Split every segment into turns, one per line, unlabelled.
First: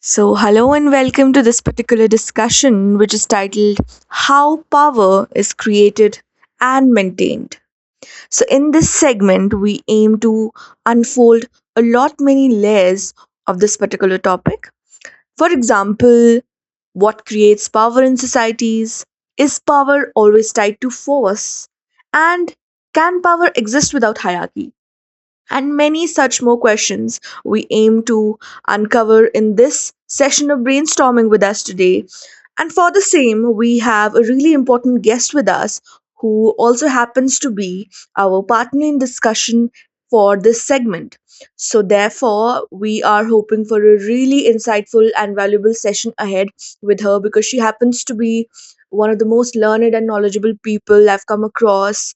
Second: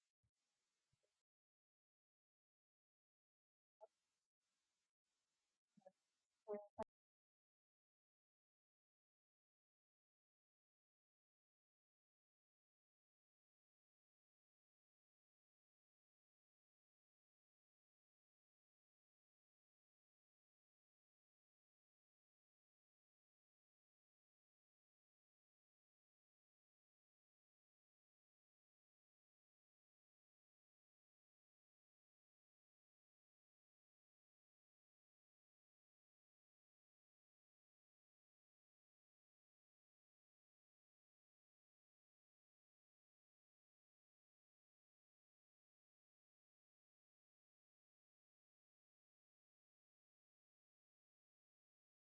So, hello and welcome to this particular discussion, which is titled How Power is Created and Maintained. So, in this segment, we aim to unfold a lot many layers of this particular topic. For example, what creates power in societies? Is power always tied to force? And can power exist without hierarchy? And many such more questions we aim to uncover in this session of brainstorming with us today. And for the same, we have a really important guest with us who also happens to be our partner in discussion for this segment. So, therefore, we are hoping for a really insightful and valuable session ahead with her because she happens to be one of the most learned and knowledgeable people I've come across.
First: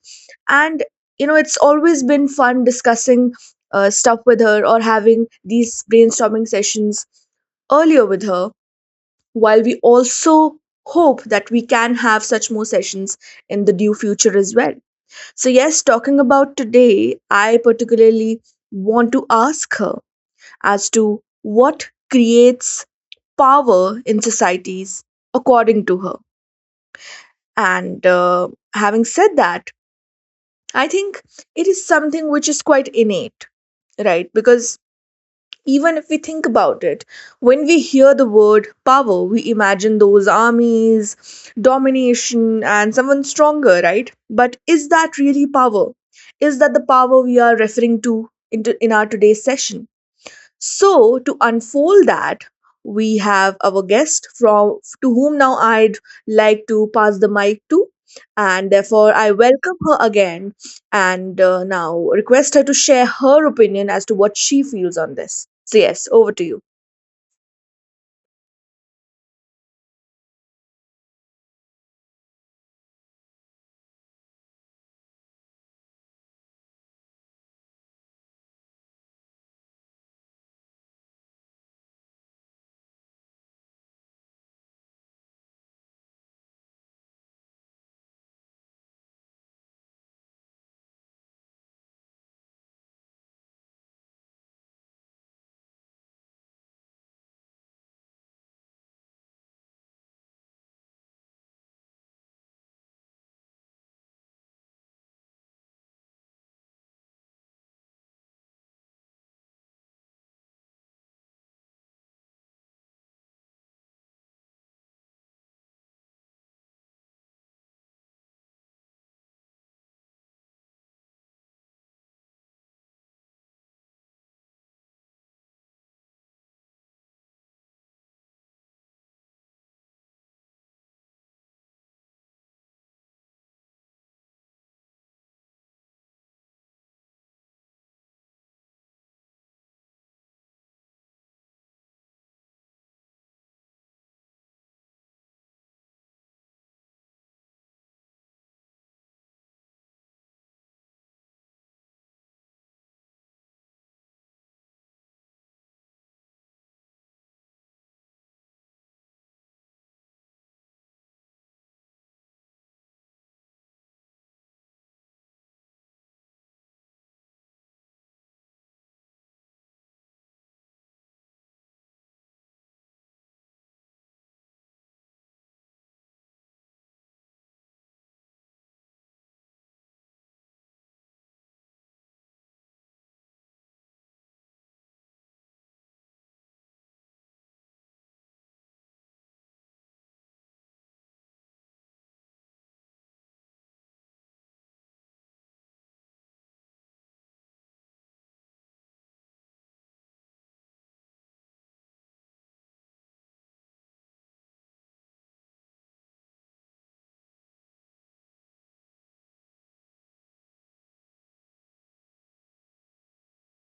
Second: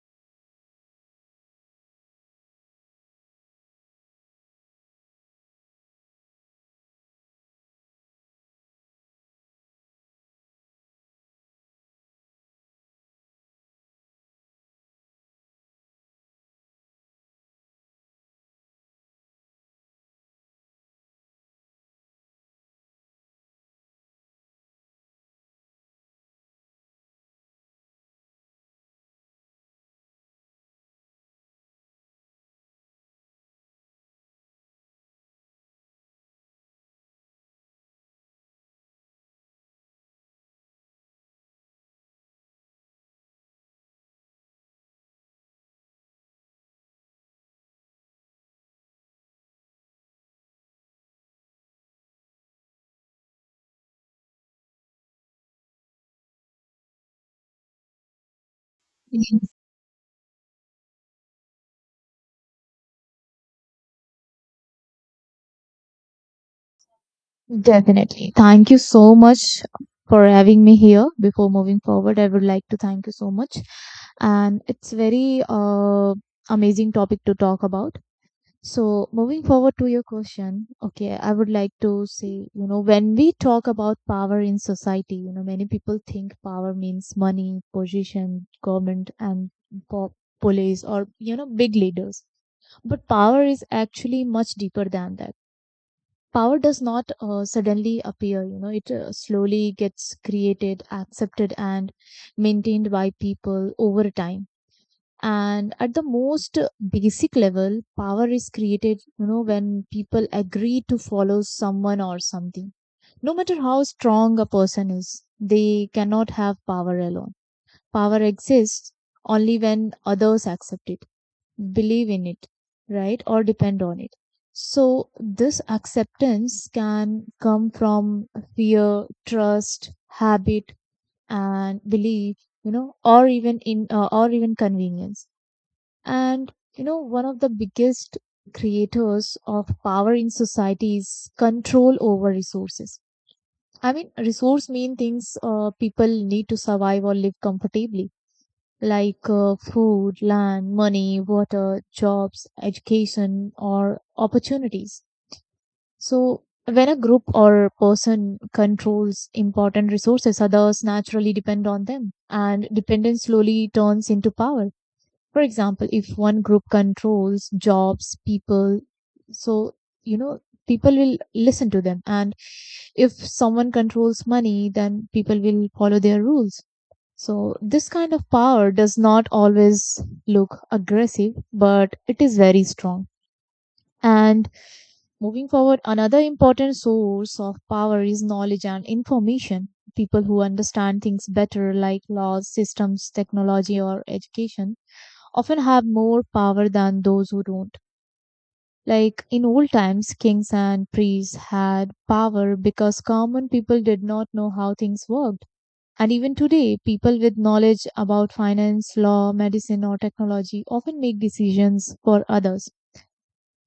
And you know it's always been fun discussing stuff with her or having these brainstorming sessions earlier with her while we also hope that we can have such more sessions in the due future as well. So yes, talking about today, I particularly want to ask her as to what creates power in societies according to her. And having said that, I think it is something which is quite innate, right? Because even if we think about it, when we hear the word power, we imagine those armies, domination, and someone stronger, right? But is that really power? Is that the power we are referring to in our today's session? So, to unfold that, we have our guest from to whom now I'd like to pass the mic to, and therefore I welcome her again and now request her to share her opinion as to what she feels on this. So, yes, over to you.
Definitely. Thank you so much for having me here. Before moving forward, I would like to thank you so much. And it's very amazing topic to talk about. So moving forward to your question, okay, I would like to say, you know, when we talk about power in society, you know, many people think power means money, position, government, and po- police, or you know, big leaders, But power is actually much deeper than that. Power does not suddenly appear, you know, it slowly gets created, accepted, and maintained by people over time. And at the most basic level, power is created, you know, when people agree to follow someone or something. No matter how strong a person is, they cannot have power alone. Power exists only when others accept it, believe in it, right? Or depend on it. So, this acceptance can come from fear, trust, habit, and belief, you know, or even convenience. And, you know, one of the biggest creators of power in society is control over resources. I mean, resource mean things people need to survive or live comfortably, like food, land, money, water, jobs, education, or opportunities. So, when a group or person controls important resources, others naturally depend on them, and dependence slowly turns into power. For example, if one group controls jobs, people, so you know, people will listen to them, and if someone controls money, then people will follow their rules. So, this kind of power does not always look aggressive, but it is very strong. And moving forward, another important source of power is knowledge and information. People who understand things better, like laws, systems, technology, or education, often have more power than those who don't. Like in old times, kings and priests had power because common people did not know how things worked. And even today, people with knowledge about finance, law, medicine, or technology often make decisions for others.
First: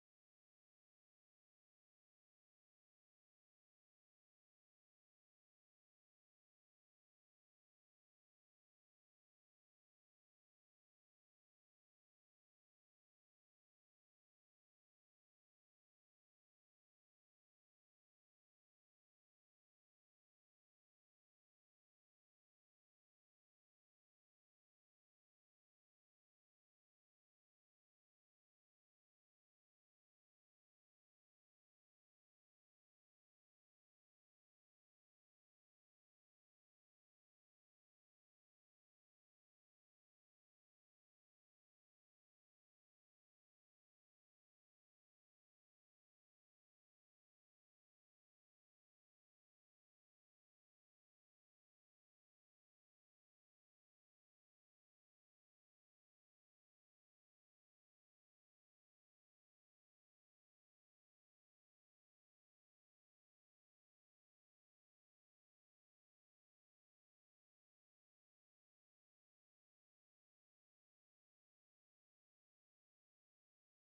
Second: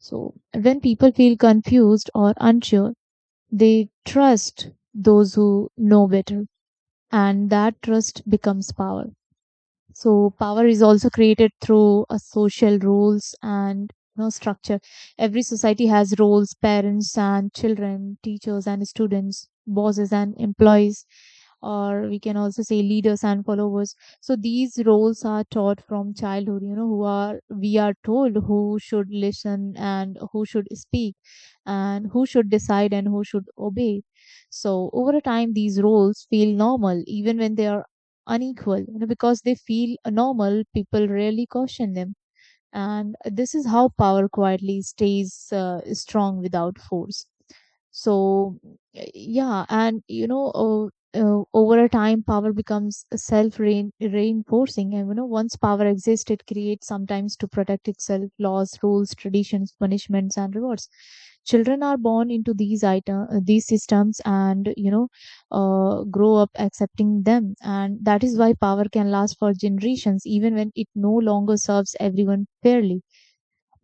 So, when people feel confused or unsure, they trust those who know better, and that trust becomes power. So power is also created through a social roles and, you know, structure. Every society has roles, parents and children, teachers and students, bosses and employees, or we can also say leaders and followers. So these roles are taught from childhood, you know, who are we are told who should listen and who should speak and who should decide and who should obey. So over a time, these roles feel normal even when they are unequal, you know, because they feel normal people rarely caution them. And this is how power quietly stays strong without force. So, yeah, and you know, over a time, power becomes self reinforcing. And you know, once power exists, it creates sometimes to protect itself laws, rules, traditions, punishments, and rewards. Children are born into these systems, and you know, grow up accepting them. And that is why power can last for generations, even when it no longer serves everyone fairly.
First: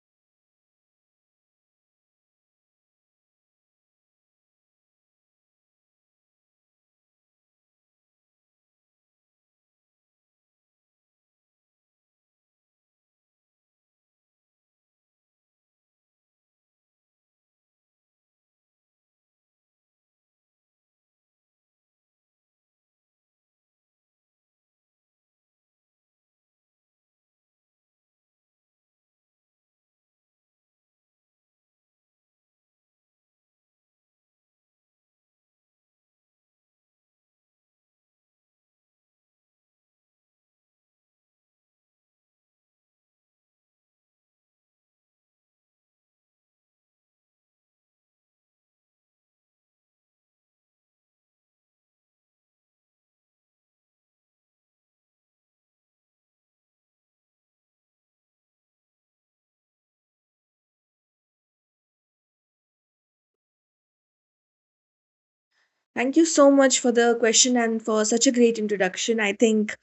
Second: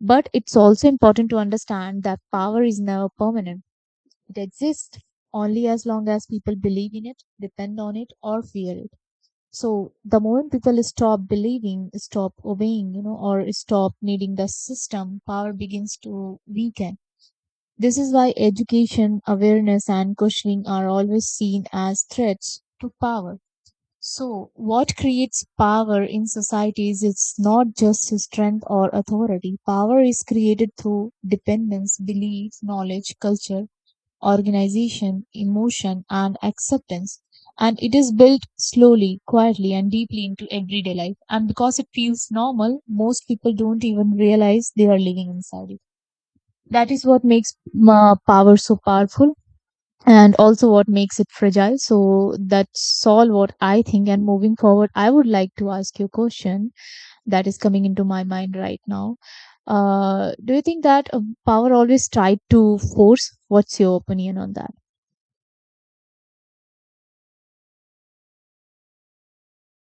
But it's also important to understand that power is never permanent. It exists only as long as people believe in it, depend on it, or fear it. So the moment people stop believing, stop obeying, you know, or stop needing the system, power begins to weaken. This is why education, awareness, and questioning are always seen as threats to power. So, what creates power in societies is not just strength or authority. Power is created through dependence, belief, knowledge, culture, organization, emotion, and acceptance. And it is built slowly, quietly, and deeply into everyday life. And because it feels normal, most people don't even realize they are living inside it. That is what makes power so powerful and also what makes it fragile. So that's all what I think. And moving forward, I would like to ask you a question that is coming into my mind right now. Do you think that power always tried to force? What's your opinion on that?
Thank you so much for the question and for such a great introduction. I think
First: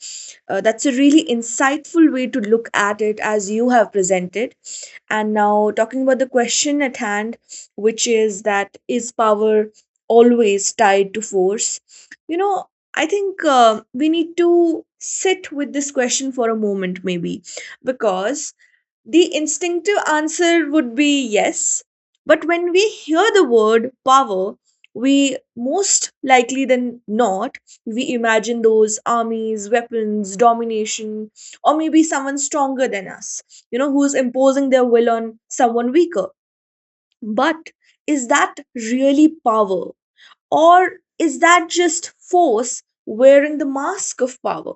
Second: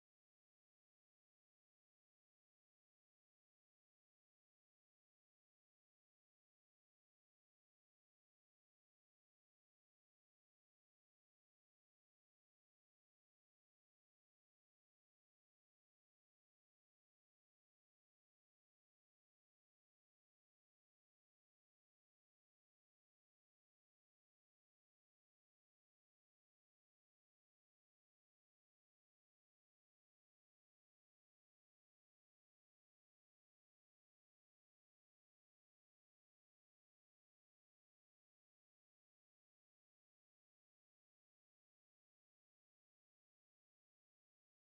that's a really insightful way to look at it as you have presented. And now, talking about the question at hand, which is that is power always tied to force? You know, I think we need to sit with this question for a moment, maybe, because the instinctive answer would be yes. But when we hear the word power, we most likely than not, we imagine those armies, weapons, domination, or maybe someone stronger than us, you know, who's imposing their will on someone weaker. But is that really power? Or is that just force wearing the mask of power?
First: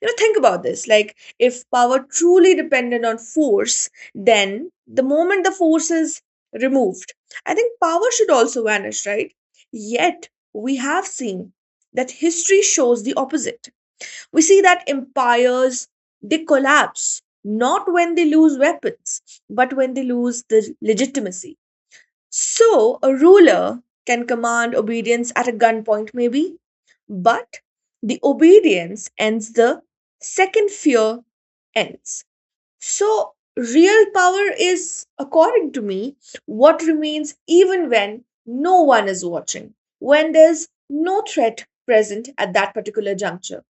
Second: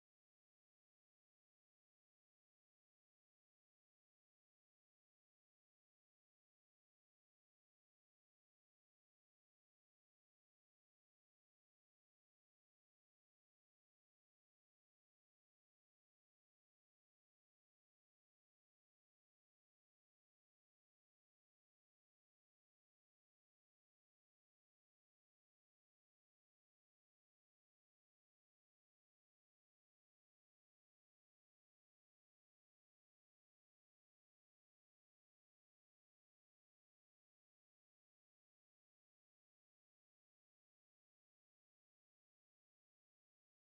You know, think about this. Like, if power truly depended on force, then the moment the force is removed, I think power should also vanish, right? Yet, we have seen that history shows the opposite. We see that empires, they collapse not when they lose weapons, but when they lose the legitimacy. So, a ruler can command obedience at a gunpoint, maybe, but the obedience ends the second fear ends. So, real power is, according to me, what remains even when no one is watching, when there's no threat present at that particular juncture.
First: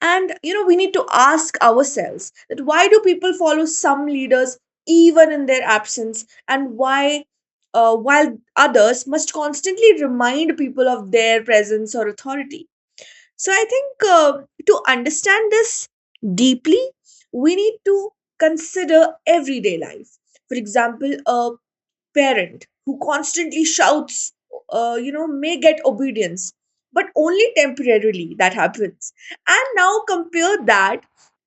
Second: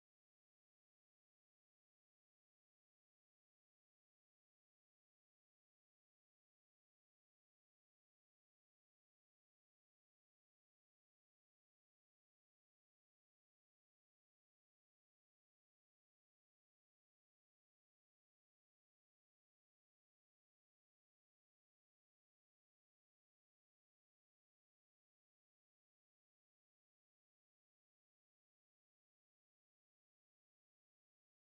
And you know, we need to ask ourselves that why do people follow some leaders even in their absence, and why while others must constantly remind people of their presence or authority. So I think to understand this deeply, we need to consider everyday life. For example, a parent who constantly shouts, you know, may get obedience, but only temporarily that happens. And now compare that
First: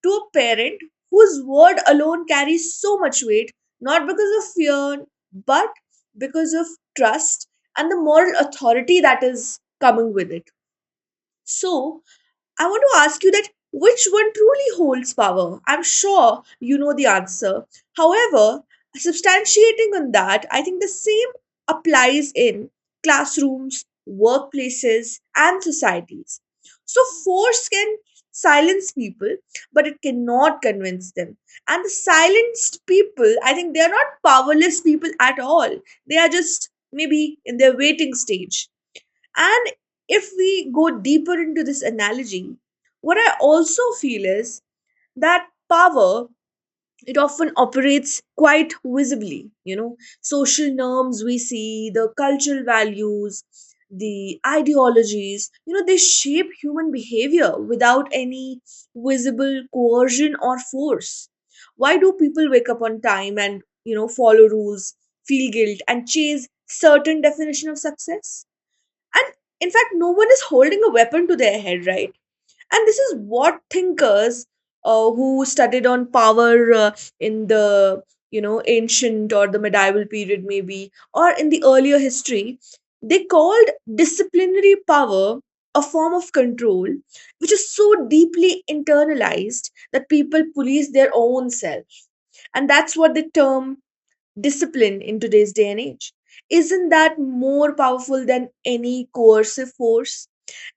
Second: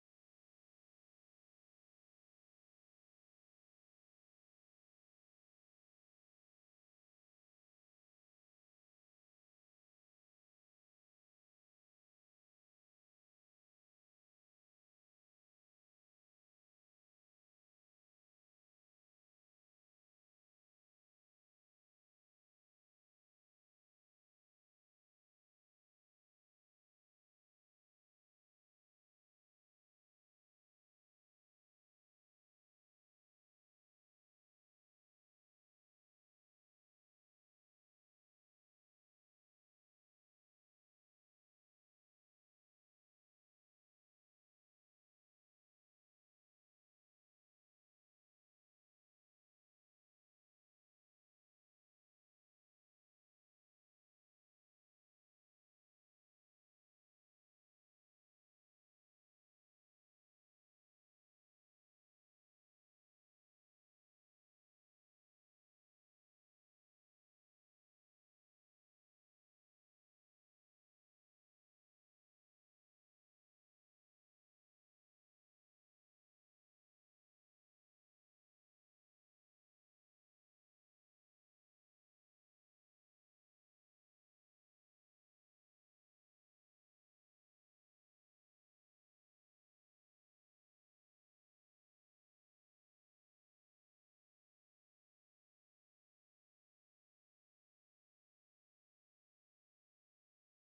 to a parent whose word alone carries so much weight, not because of fear, but because of trust and the moral authority that is coming with it. So, I want to ask you that which one truly holds power? I'm sure you know the answer. However, substantiating on that, I think the same applies in classrooms, workplaces, and societies. So, force can silence people, but it cannot convince them. And the silenced people, I think they are not powerless people at all. They are just maybe in their waiting stage. And if we go deeper into this analogy, what I also feel is that power, it often operates quite visibly. You know, social norms, we see the cultural values, the ideologies, you know, they shape human behavior without any visible coercion or force. Why do people wake up on time and you know follow rules, feel guilt, and chase certain definition of success? And in fact, no one is holding a weapon to their head, right? And this is what thinkers who studied on power in the you know ancient or the medieval period, maybe, or in the earlier history, they called disciplinary power, a form of control which is so deeply internalized that people police their own self, and that's what they term discipline in today's day and age. Isn't that more powerful than any coercive force?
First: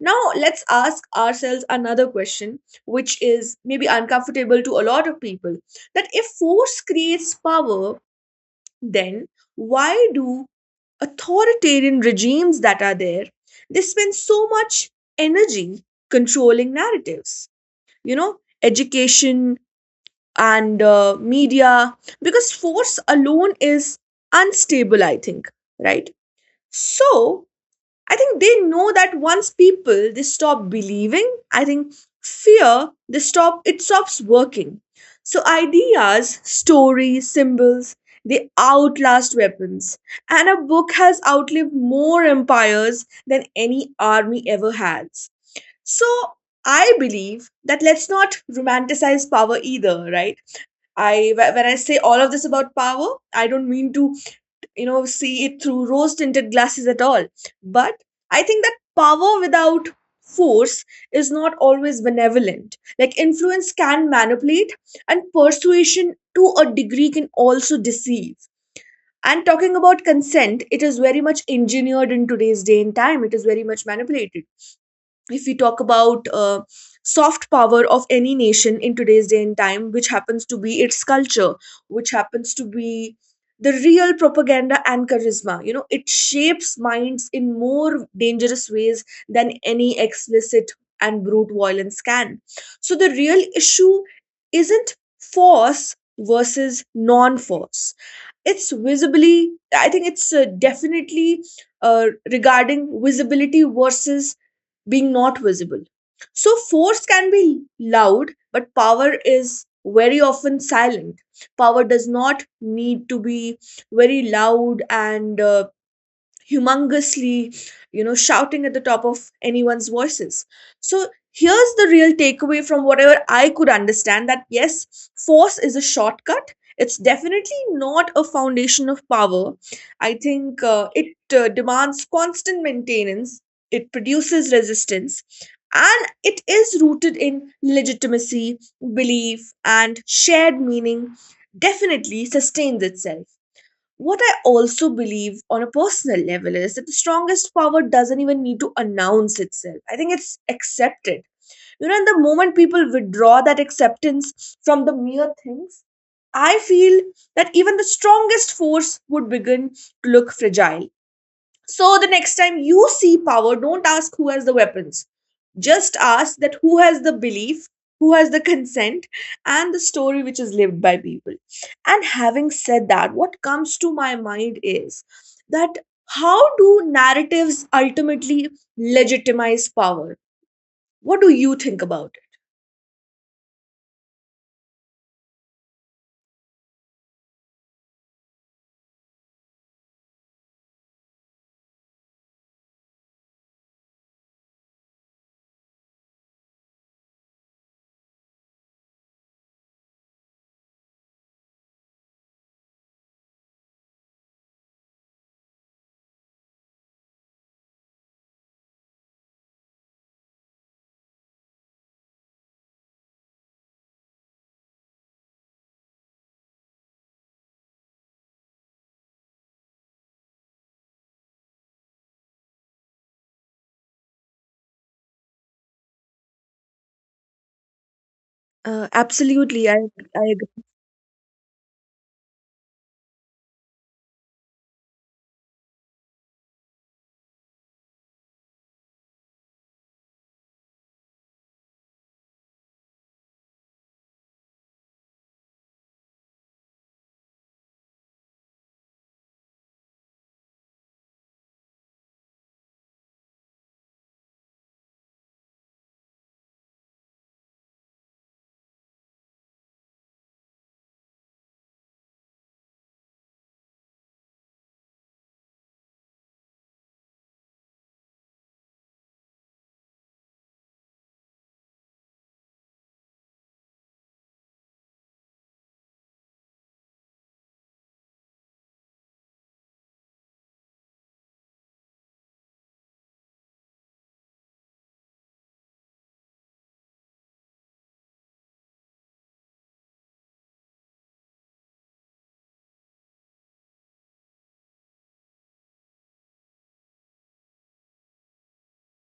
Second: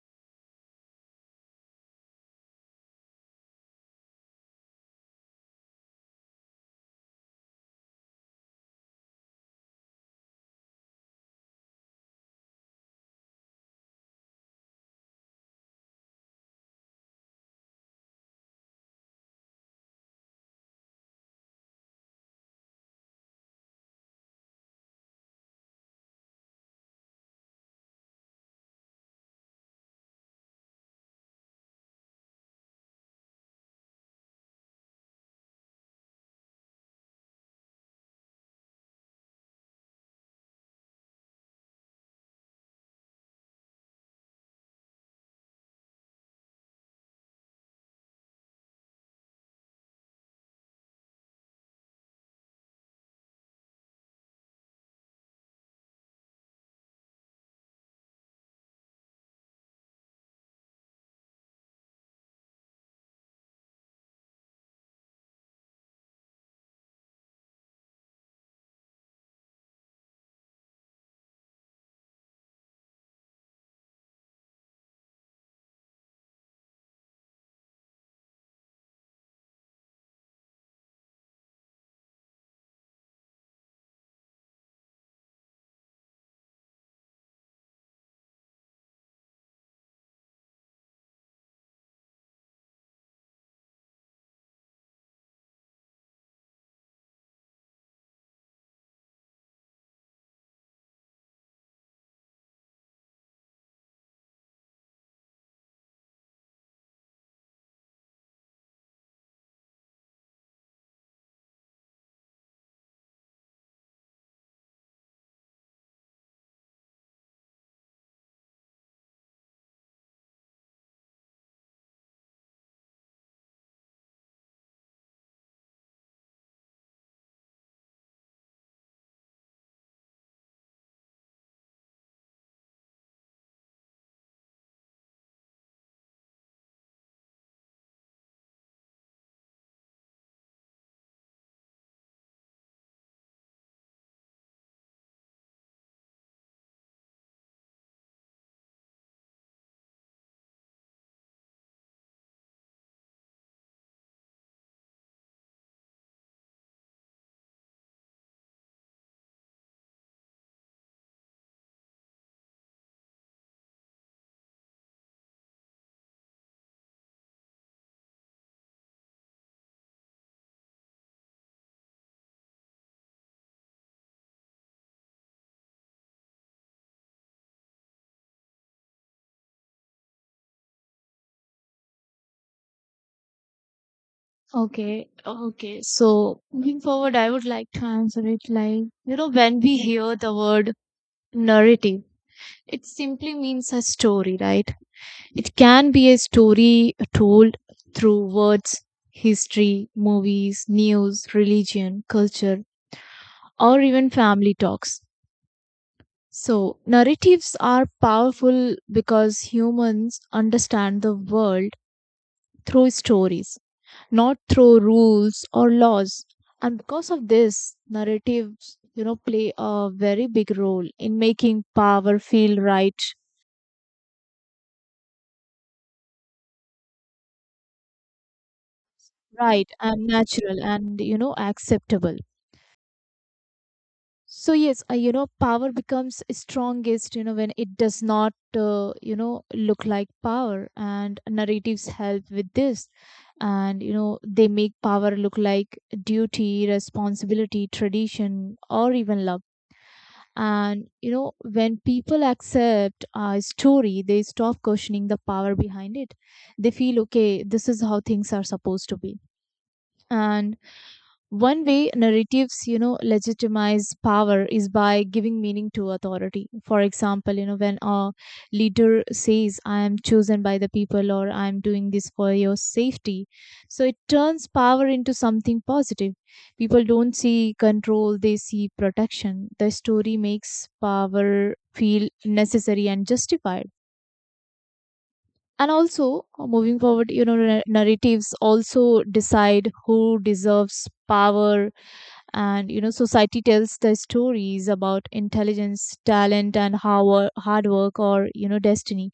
Now, let's ask ourselves another question, which is maybe uncomfortable to a lot of people, that if force creates power, then why do authoritarian regimes that are there, they spend so much energy controlling narratives, you know, education and media, because force alone is unstable, I think, right? So I think they know that once people they stop believing, I think fear, they stop it stops working. So ideas, stories, symbols, they outlast weapons, and a book has outlived more empires than any army ever has. So I believe that let's not romanticize power either, right? When I say all of this about power, I don't mean to you know see it through rose tinted glasses at all. But I think that power without force is not always benevolent. Like influence can manipulate, and persuasion to a degree can also deceive. And talking about consent, it is very much engineered in today's day and time. It is very much manipulated if we talk about soft power of any nation in today's day and time, which happens to be its culture, which happens to be the real propaganda and charisma. You know, it shapes minds in more dangerous ways than any explicit and brute violence can. So the real issue isn't force versus non-force. It's visibly, I think it's definitely regarding visibility versus being not visible. So force can be loud, but power is very often silent. Power does not need to be very loud and humongously you know shouting at the top of anyone's voices. So here's the real takeaway from whatever I could understand, that yes, force is a shortcut, it's definitely not a foundation of power. I think it demands constant maintenance, it produces resistance, and it is rooted in legitimacy, belief, and shared meaning. Definitely sustains itself. What I also believe on a personal level is that the strongest power doesn't even need to announce itself. I think it's accepted. You know, and the moment people withdraw that acceptance from the mere things, I feel that even the strongest force would begin to look fragile. So the next time you see power, don't ask who has the weapons. Just ask that who has the belief, who has the consent, and the story which is lived by people. And having said that, what comes to my mind is that how do narratives ultimately legitimize power? What do you think about it?
Okay, okay. So moving forward, I would like to answer it like, you know, when we hear the word narrative, it simply means a story, right? It can be a story told through words, history, movies, news, religion, culture, or even family talks. So, narratives are powerful because humans understand the world through stories, not through rules or laws. And because of this, narratives, you know, play a very big role in making power feel right,
Absolutely,
right
I
and
I
natural and, you know, acceptable. So yes, you know, power becomes strongest, you know, when it does not, you know, look like power, and narratives help with this. And you know, they make power look like duty, responsibility, tradition, or even love. And you know, when people accept a story, they stop questioning the power behind it. They feel okay, this is how things are supposed to be. And one way narratives, you know, legitimize power is by giving meaning to authority. For example, you know, when a leader says, I am chosen by the people or I am doing this for your safety, so it turns power into something positive. People don't see control, they see protection. The story makes power feel necessary and justified. And also uh, moving forward, you know, narratives also decide who deserves power. And you know, society tells the stories about intelligence, talent, and how hard work or you know destiny.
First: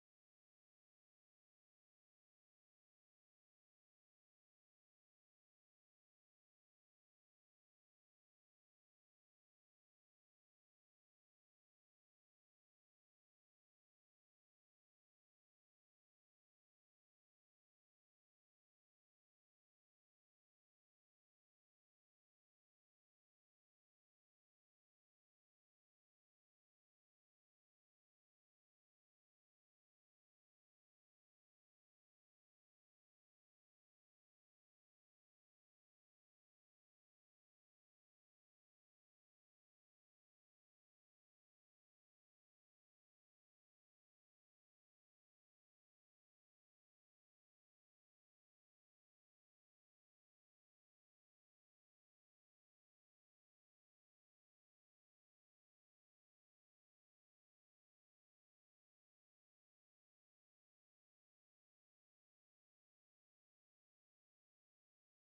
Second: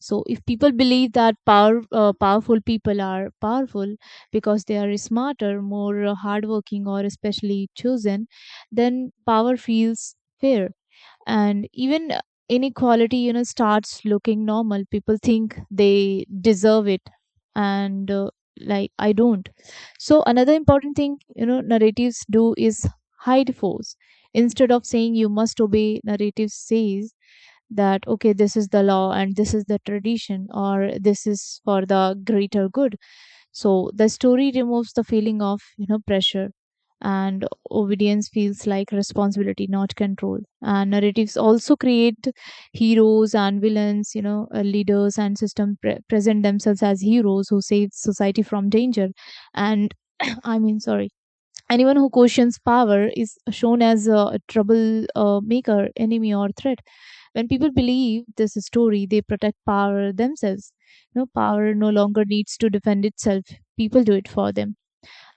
So if people believe that powerful people are powerful because they are smarter, more hardworking, or especially chosen, then power feels fair. And even inequality, you know, starts looking normal. People think they deserve it. And like I don't So another important thing, you know, narratives do is hide force. Instead of saying you must obey, narrative says that okay, this is the law and this is the tradition, or this is for the greater good. So the story removes the feeling of, you know, pressure, and obedience feels like responsibility, not control. And narratives also create heroes and villains, you know, leaders and system present themselves as heroes who save society from danger. And I mean, sorry, anyone who questions power is shown as a trouble maker, enemy, or threat. When people believe this story, they protect power themselves. No, power no longer needs to defend itself. People do it for them.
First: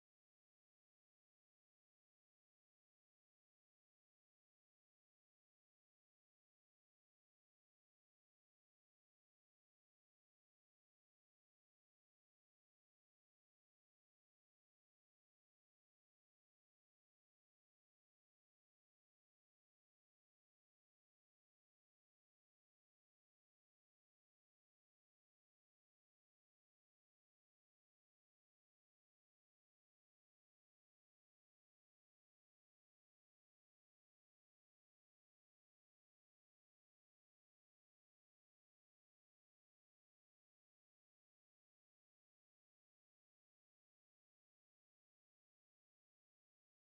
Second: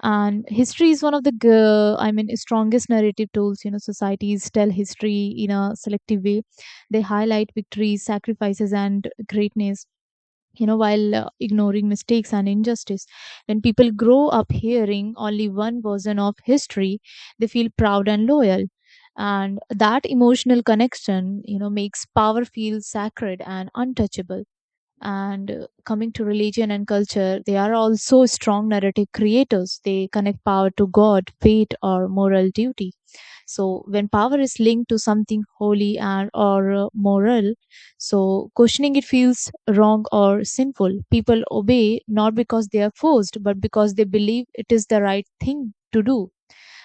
And history is one of the I mean, strongest narrative tools. You know, societies tell history in a selective way. They highlight victories, sacrifices, and greatness, you know, while ignoring mistakes and injustice. When people grow up hearing only one version of history, they feel proud and loyal. And that emotional connection, you know, makes power feel sacred and untouchable. And coming to religion and culture, they are also strong narrative creators. They connect power to God, fate, or moral duty. So when power is linked to something holy and or moral, so questioning it feels wrong or sinful. People obey not because they are forced, but because they believe it is the right thing to do.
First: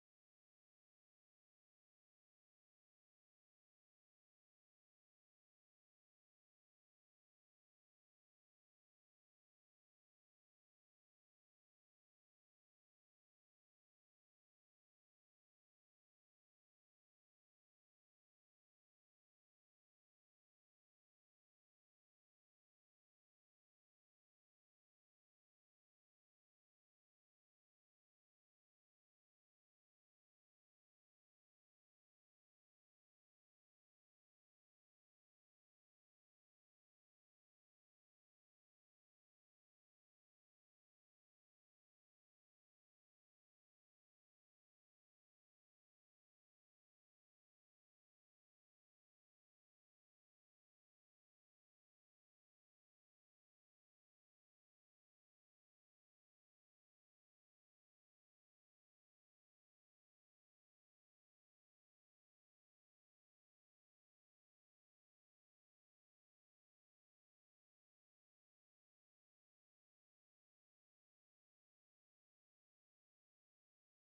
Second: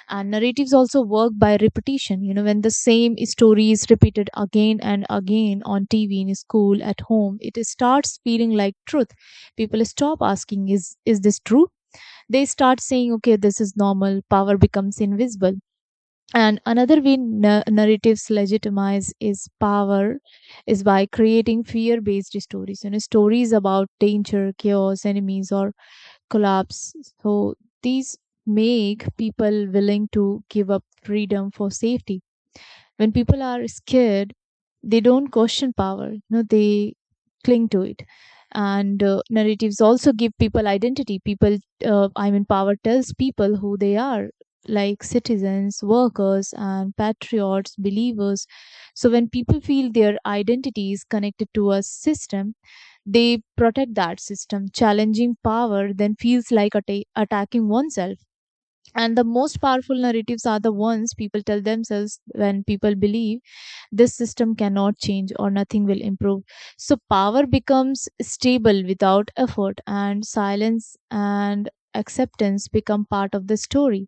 And narratives also work by repetition. You know, when the same story is repeated again and again on TV, in school, at home, it starts feeling like truth. People stop asking, "Is this true?" They start saying, "Okay, this is normal." Power becomes invisible. And another way narratives legitimize is power is by creating fear-based stories, you know, stories about danger, chaos, enemies, or collapse. So these make people willing to give up freedom for safety. When people are scared, they don't question power, you know, they cling to it. And narratives also give people identity. People I mean Power tells people who they are, like citizens, workers, and patriots, believers. So when people feel their identity is connected to a system, they protect that system. Challenging power then feels like attacking oneself. And the most powerful narratives are the ones people tell themselves. When people believe this system cannot change or nothing will improve, so power becomes stable without effort, and silence and acceptance become part of the story.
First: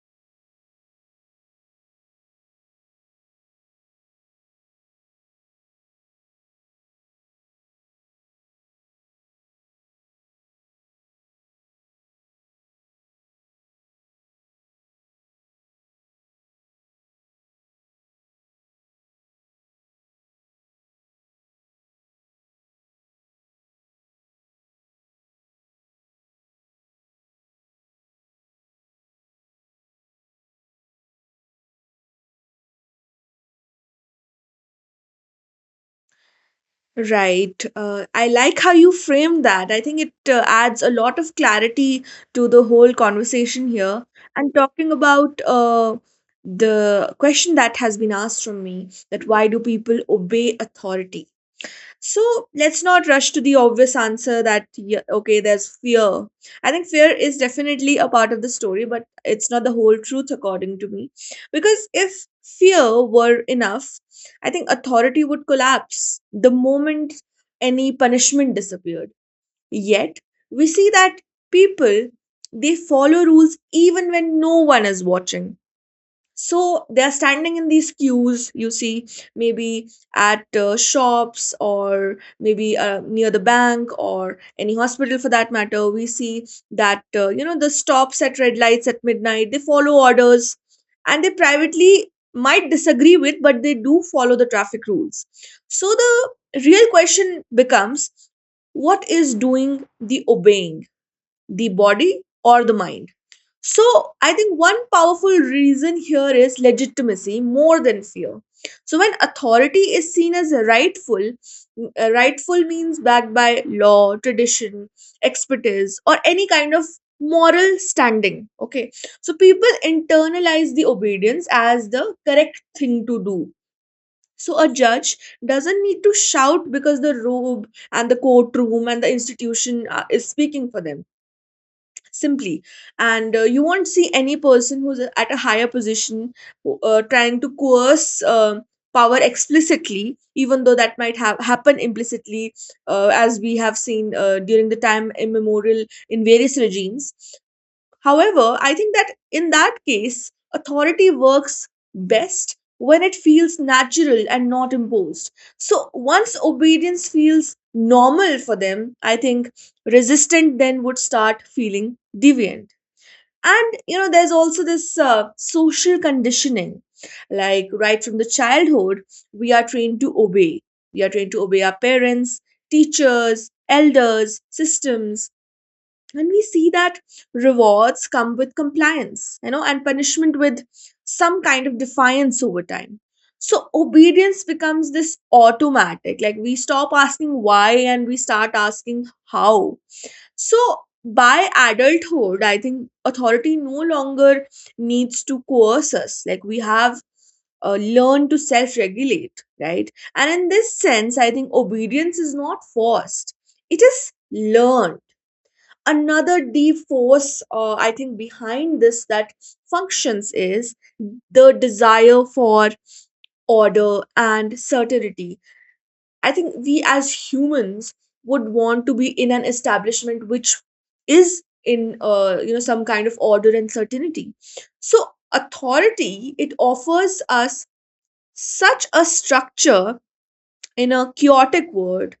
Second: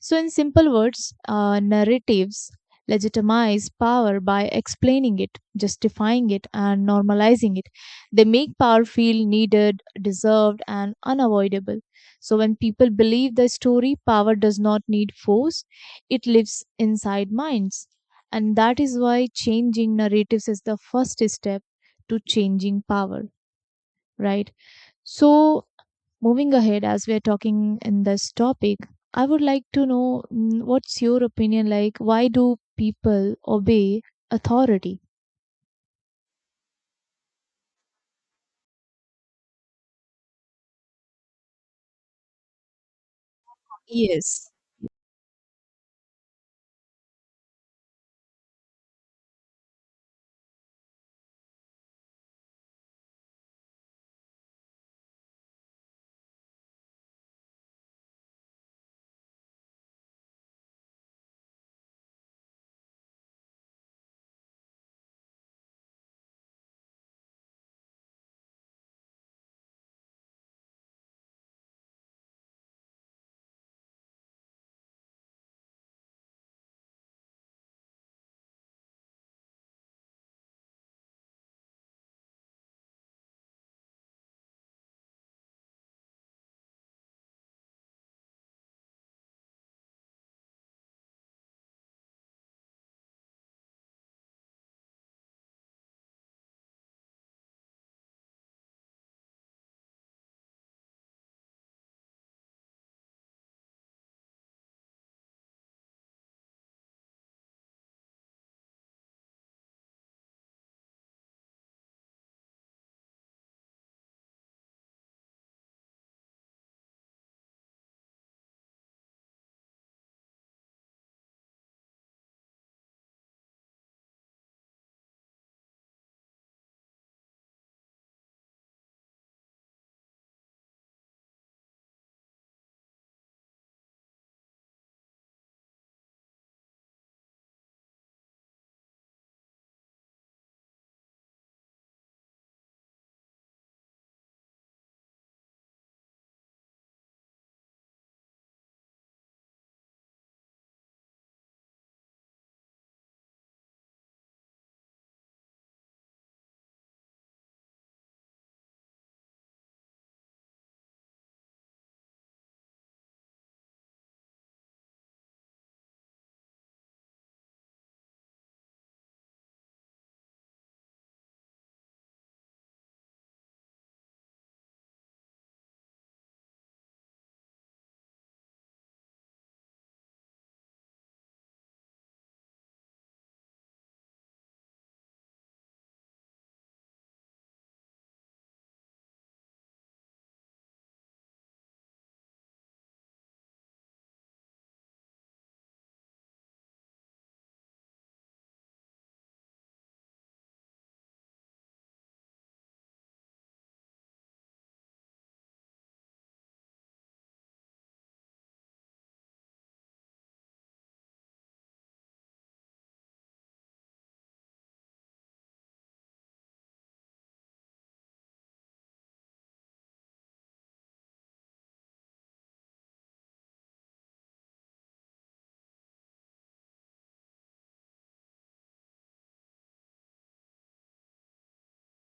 So, in simple words, narratives legitimize power by explaining it, justifying it, and normalizing it. They make power feel needed, deserved, and unavoidable. So, when people believe the story, power does not need force, it lives inside minds. And that is why changing narratives is the first step to changing power, right? So, moving ahead, as we are talking in this topic, I would like to know what's your opinion like? Why do people obey authority?
Right. I like how you framed that. I think it adds a lot of clarity to the whole conversation here.
Yes.
And talking about the question that has been asked from me, that why do people obey authority? So let's not rush to the obvious answer that, yeah, okay, there's fear. I think fear is definitely a part of the story, but it's not the whole truth, according to me. Because if fear were enough, I think authority would collapse the moment any punishment disappeared. Yet, we see that people they follow rules even when no one is watching. So they're standing in these queues, you see, maybe at shops or maybe near the bank or any hospital for that matter. We see that you know the stops at red lights at midnight, they follow orders, and they privately might disagree with, but they do follow the traffic rules. So the real question becomes, what is doing the obeying, the body or the mind? So I think one powerful reason here is legitimacy more than fear. So when authority is seen as rightful, rightful means backed by law, tradition, expertise, or any kind of moral standing. Okay, so people internalize the obedience as the correct thing to do. So a judge doesn't need to shout because the robe and the courtroom and the institution is speaking for them simply, and you won't see any person who's at a higher position who, trying to coerce power explicitly, even though that might have happen implicitly, as we have seen during the time immemorial in various regimes. However, I think that in that case, authority works best when it feels natural and not imposed. So once obedience feels normal for them, I think resistant then would start feeling deviant. And you know, there's also this social conditioning. Like right from the childhood, we are trained to obey. We are trained to obey our parents, teachers, elders, systems, and we see that rewards come with compliance, you know, and punishment with some kind of defiance over time. So obedience becomes this automatic, like we stop asking why and we start asking how. So by adulthood, I think authority no longer needs to coerce us, like we have learned to self regulate, right? And in this sense, I think obedience is not forced, it is learned. Another deep force I think behind this that functions is the desire for order and certainty. I think we as humans would want to be in an establishment which is in you know, some kind of order and certainty. So authority, it offers us such a structure in a chaotic world,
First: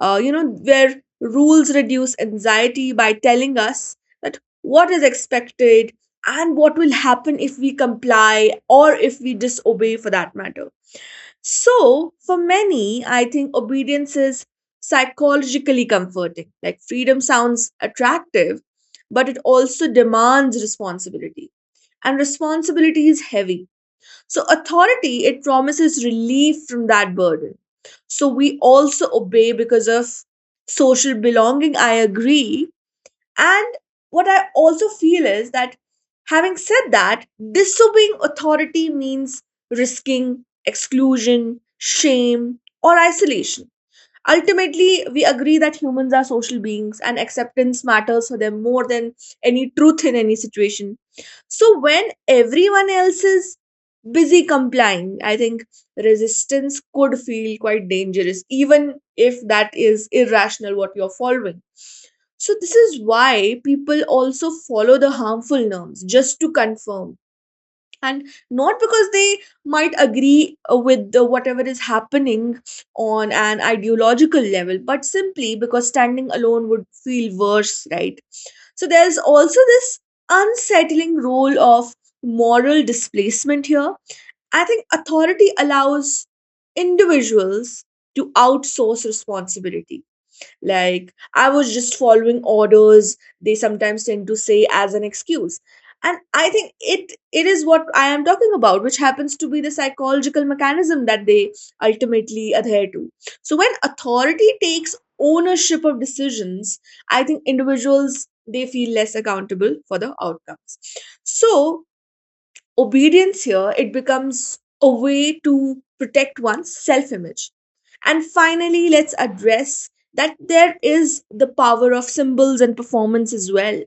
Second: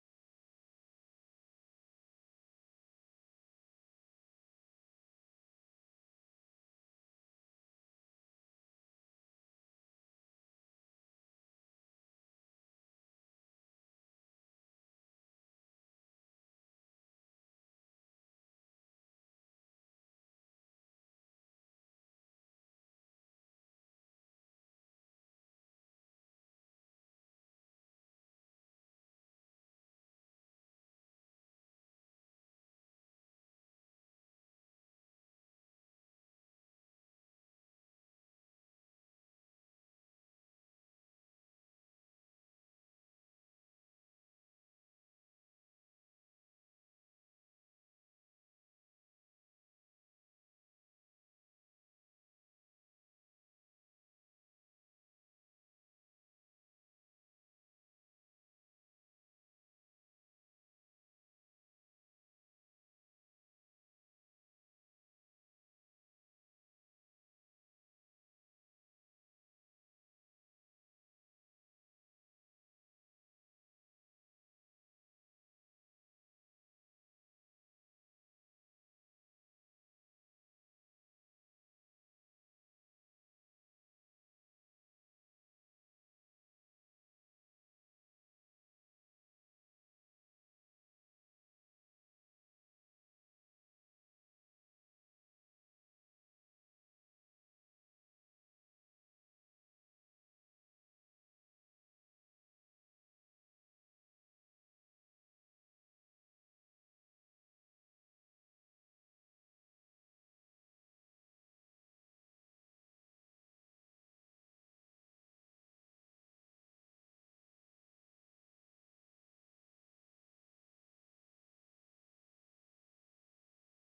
you know, where rules reduce anxiety by telling us that what is expected and what will happen if we comply or if we disobey for that matter. So, for many, I think obedience is psychologically comforting. Like, freedom sounds attractive, but it also demands responsibility. And responsibility is heavy, so authority, it promises relief from that burden. So, we also obey because of social belonging. I agree. And what I also feel is that, having said that, disobeying authority means risking exclusion, shame, or isolation. Ultimately, we agree that humans are social beings and acceptance matters for them more than any truth in any situation. So, when everyone else is busy complying, I think resistance could feel quite dangerous, even if that is irrational what you're following. So, this is why people also follow the harmful norms just to confirm, and not because they might agree with the, whatever is happening on an ideological level, but simply because standing alone would feel worse, right? So there's also this unsettling role of moral displacement here. I think authority allows individuals to outsource responsibility, like I was just following orders, they sometimes tend to say as an excuse. And I think it is what I am talking about, which happens to be the psychological mechanism that they ultimately adhere to. So when authority takes ownership of decisions, I think individuals, they feel less accountable for the outcomes. So obedience here, it becomes a way to protect one's self image. And finally, let's address that there is the power of symbols and performance as well.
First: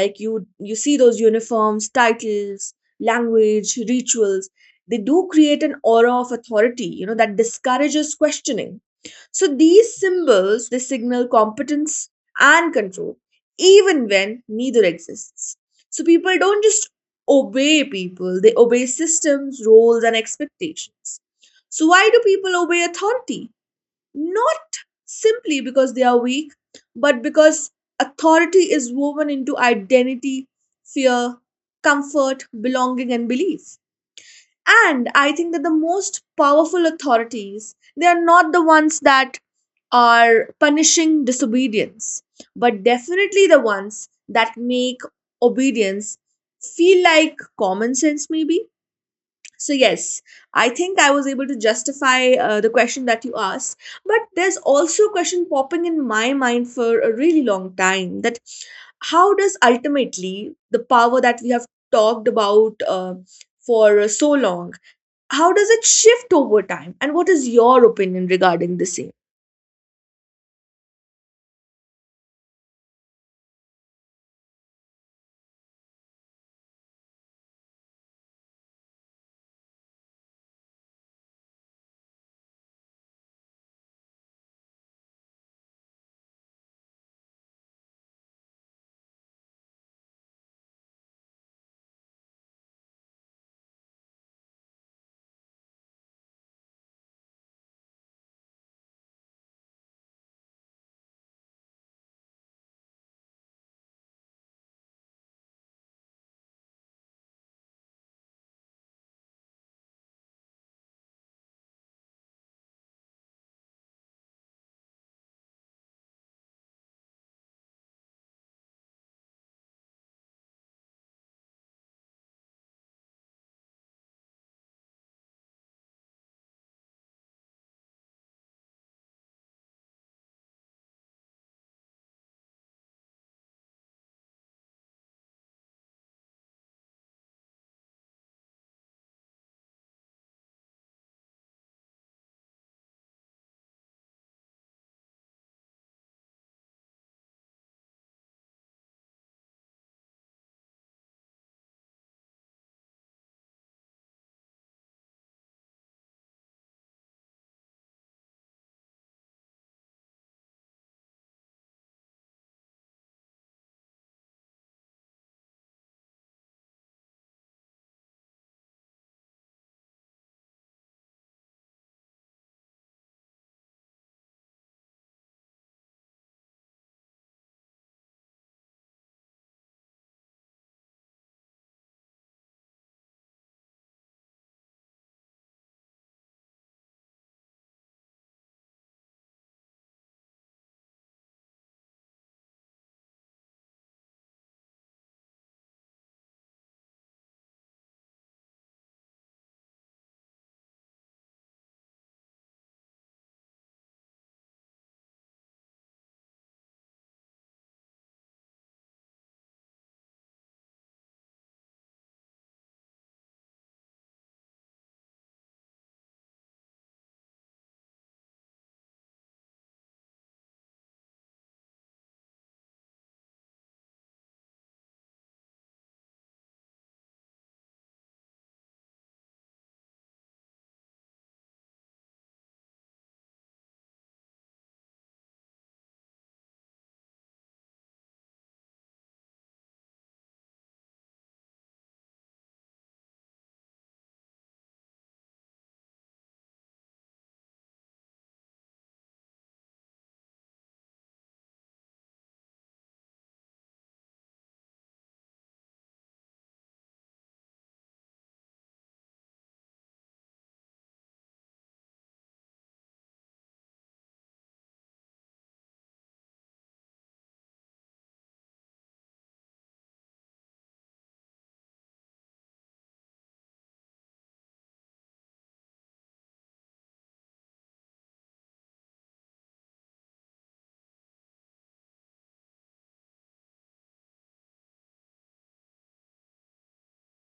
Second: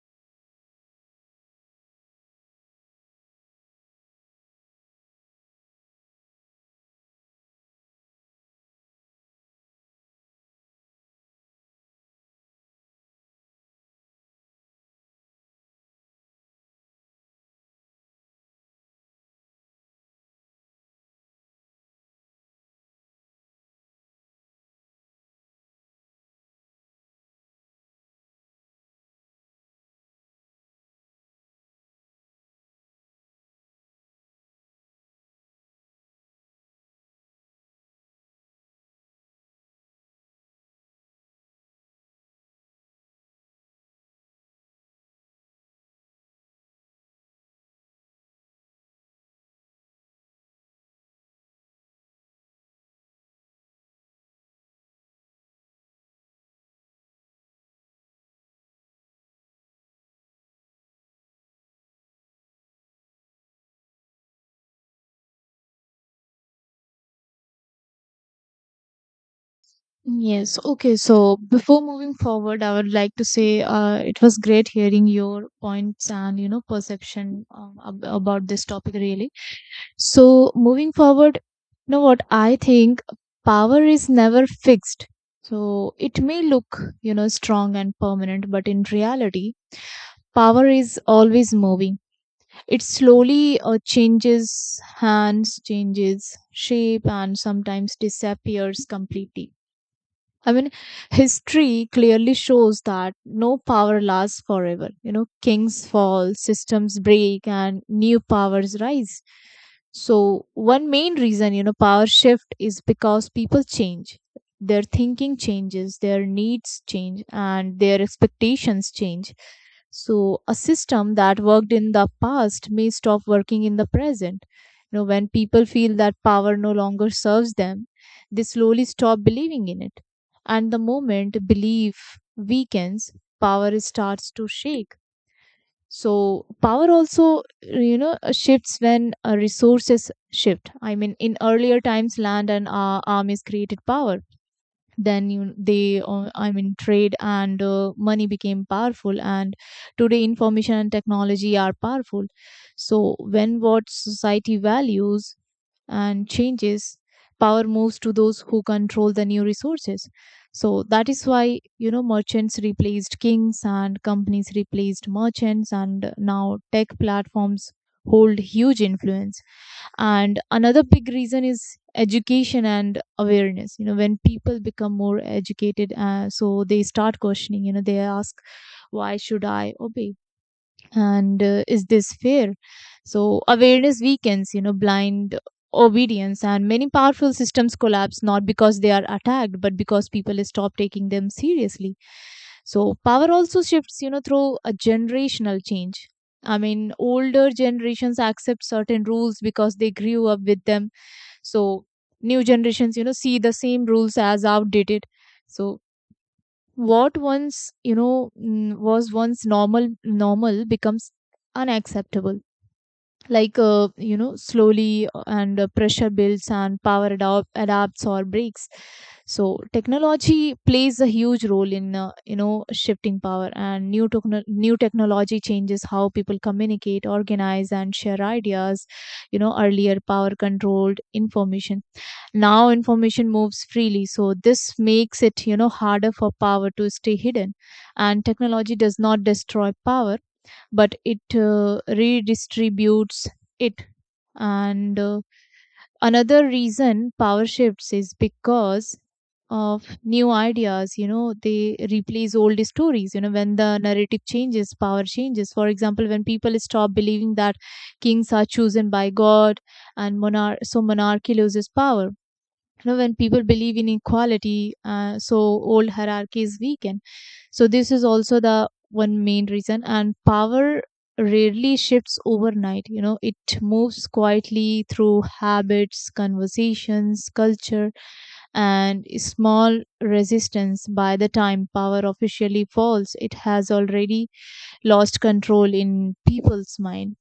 Like you see those uniforms, titles, language, rituals, they do create an aura of authority, you know, that discourages questioning. So these symbols, they signal competence and control even when neither exists. So people don't just obey people, they obey systems, roles, and expectations. So, why do people obey authority? Not simply because they are weak, but because authority is woven into identity, fear, comfort, belonging, and belief. And I think that the most powerful authorities, they are not the ones that are punishing disobedience, but definitely the ones that make obedience feel like common sense maybe. So yes, I think I was able to justify the question that you asked. But there's also a question popping in my mind for a really long time, that how does ultimately the power that we have talked about for so long, how does it shift over time, and what is your opinion regarding the same?
Yes, okay. So before moving forward, I would like to say it was great hearing your points and you know perception about this topic really. So moving forward, you know what I think, power is never fixed. So it may look strong and permanent, but in reality, power is always moving. It slowly changes hands, changes shape, and sometimes disappears completely. I mean, History clearly shows that no power lasts forever. Kings fall, systems break, and new powers rise. So, one main reason, power shift is because people change. Their thinking changes, their needs change, and their expectations change. So, a system that worked in the past may stop working in the present. When people feel that power no longer serves them, they slowly stop believing in it, and the moment belief weakens, power starts to shake. So power also shifts when resources shift. In earlier times, land and armies created power. Then you they I mean trade and money became powerful, and today information and technology are powerful. So when what society values and changes, power moves to those who control the new resources. So that is why merchants replaced kings, and companies replaced merchants, and now tech platforms hold huge influence. And another big reason is education and awareness. When people become more educated, so they start questioning. They ask, why should I obey, and is this fair? So awareness weakens blind obedience, and many powerful systems collapse not because they are attacked, but because people stop taking them seriously. So power also shifts through a generational change. Older generations accept certain rules because they grew up with them. So new generations see the same rules as outdated. So what once you know mm, was once normal becomes unacceptable. Like, slowly, and pressure builds, and power adapts or breaks. So technology plays a huge role in shifting power, and new technology changes how people communicate, organize, and share ideas. Earlier, power controlled information. Now information moves freely, so this makes it harder for power to stay hidden. And technology does not destroy power, but it redistributes it. And another reason power shifts is because of new ideas. They replace old stories. When the narrative changes, power changes. For example, when people stop believing that kings are chosen by God, so monarchy loses power. When people believe in equality, so old hierarchies weaken. So this is also the one main reason. And power rarely shifts overnight. It moves quietly through habits, conversations, culture, and small resistance. By the time power officially falls, it has already lost control in people's mind.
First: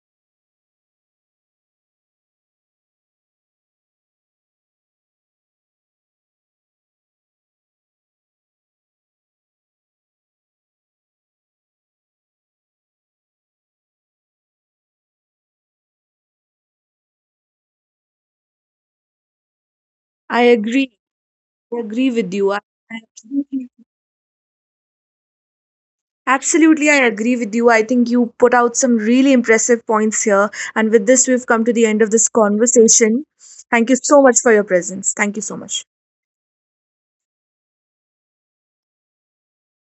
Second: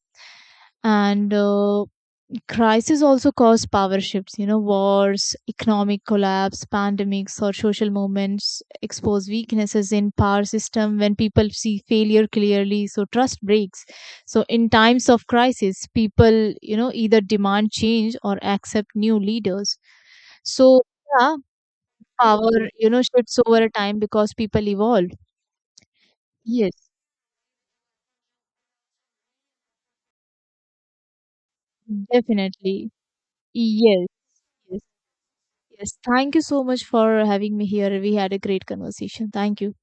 And crises also cause power shifts. Wars, economic collapse, pandemics, or social movements expose weaknesses in power system. When people see failure clearly, so trust breaks. So in times of crisis, people either demand change or accept new leaders.
I
So,
agree.
yeah,
I agree with you.
power
I
shifts
absolutely,
over a time because people evolve. Yes,
absolutely I agree with you. I think you put out some really impressive points here. And with this, we've come to the end of this
definitely.
conversation. Thank you
Yes.
so much for your
Yes,
presence. Thank you so much.
Yes, thank you so much for having me here. We had a great conversation. Thank you.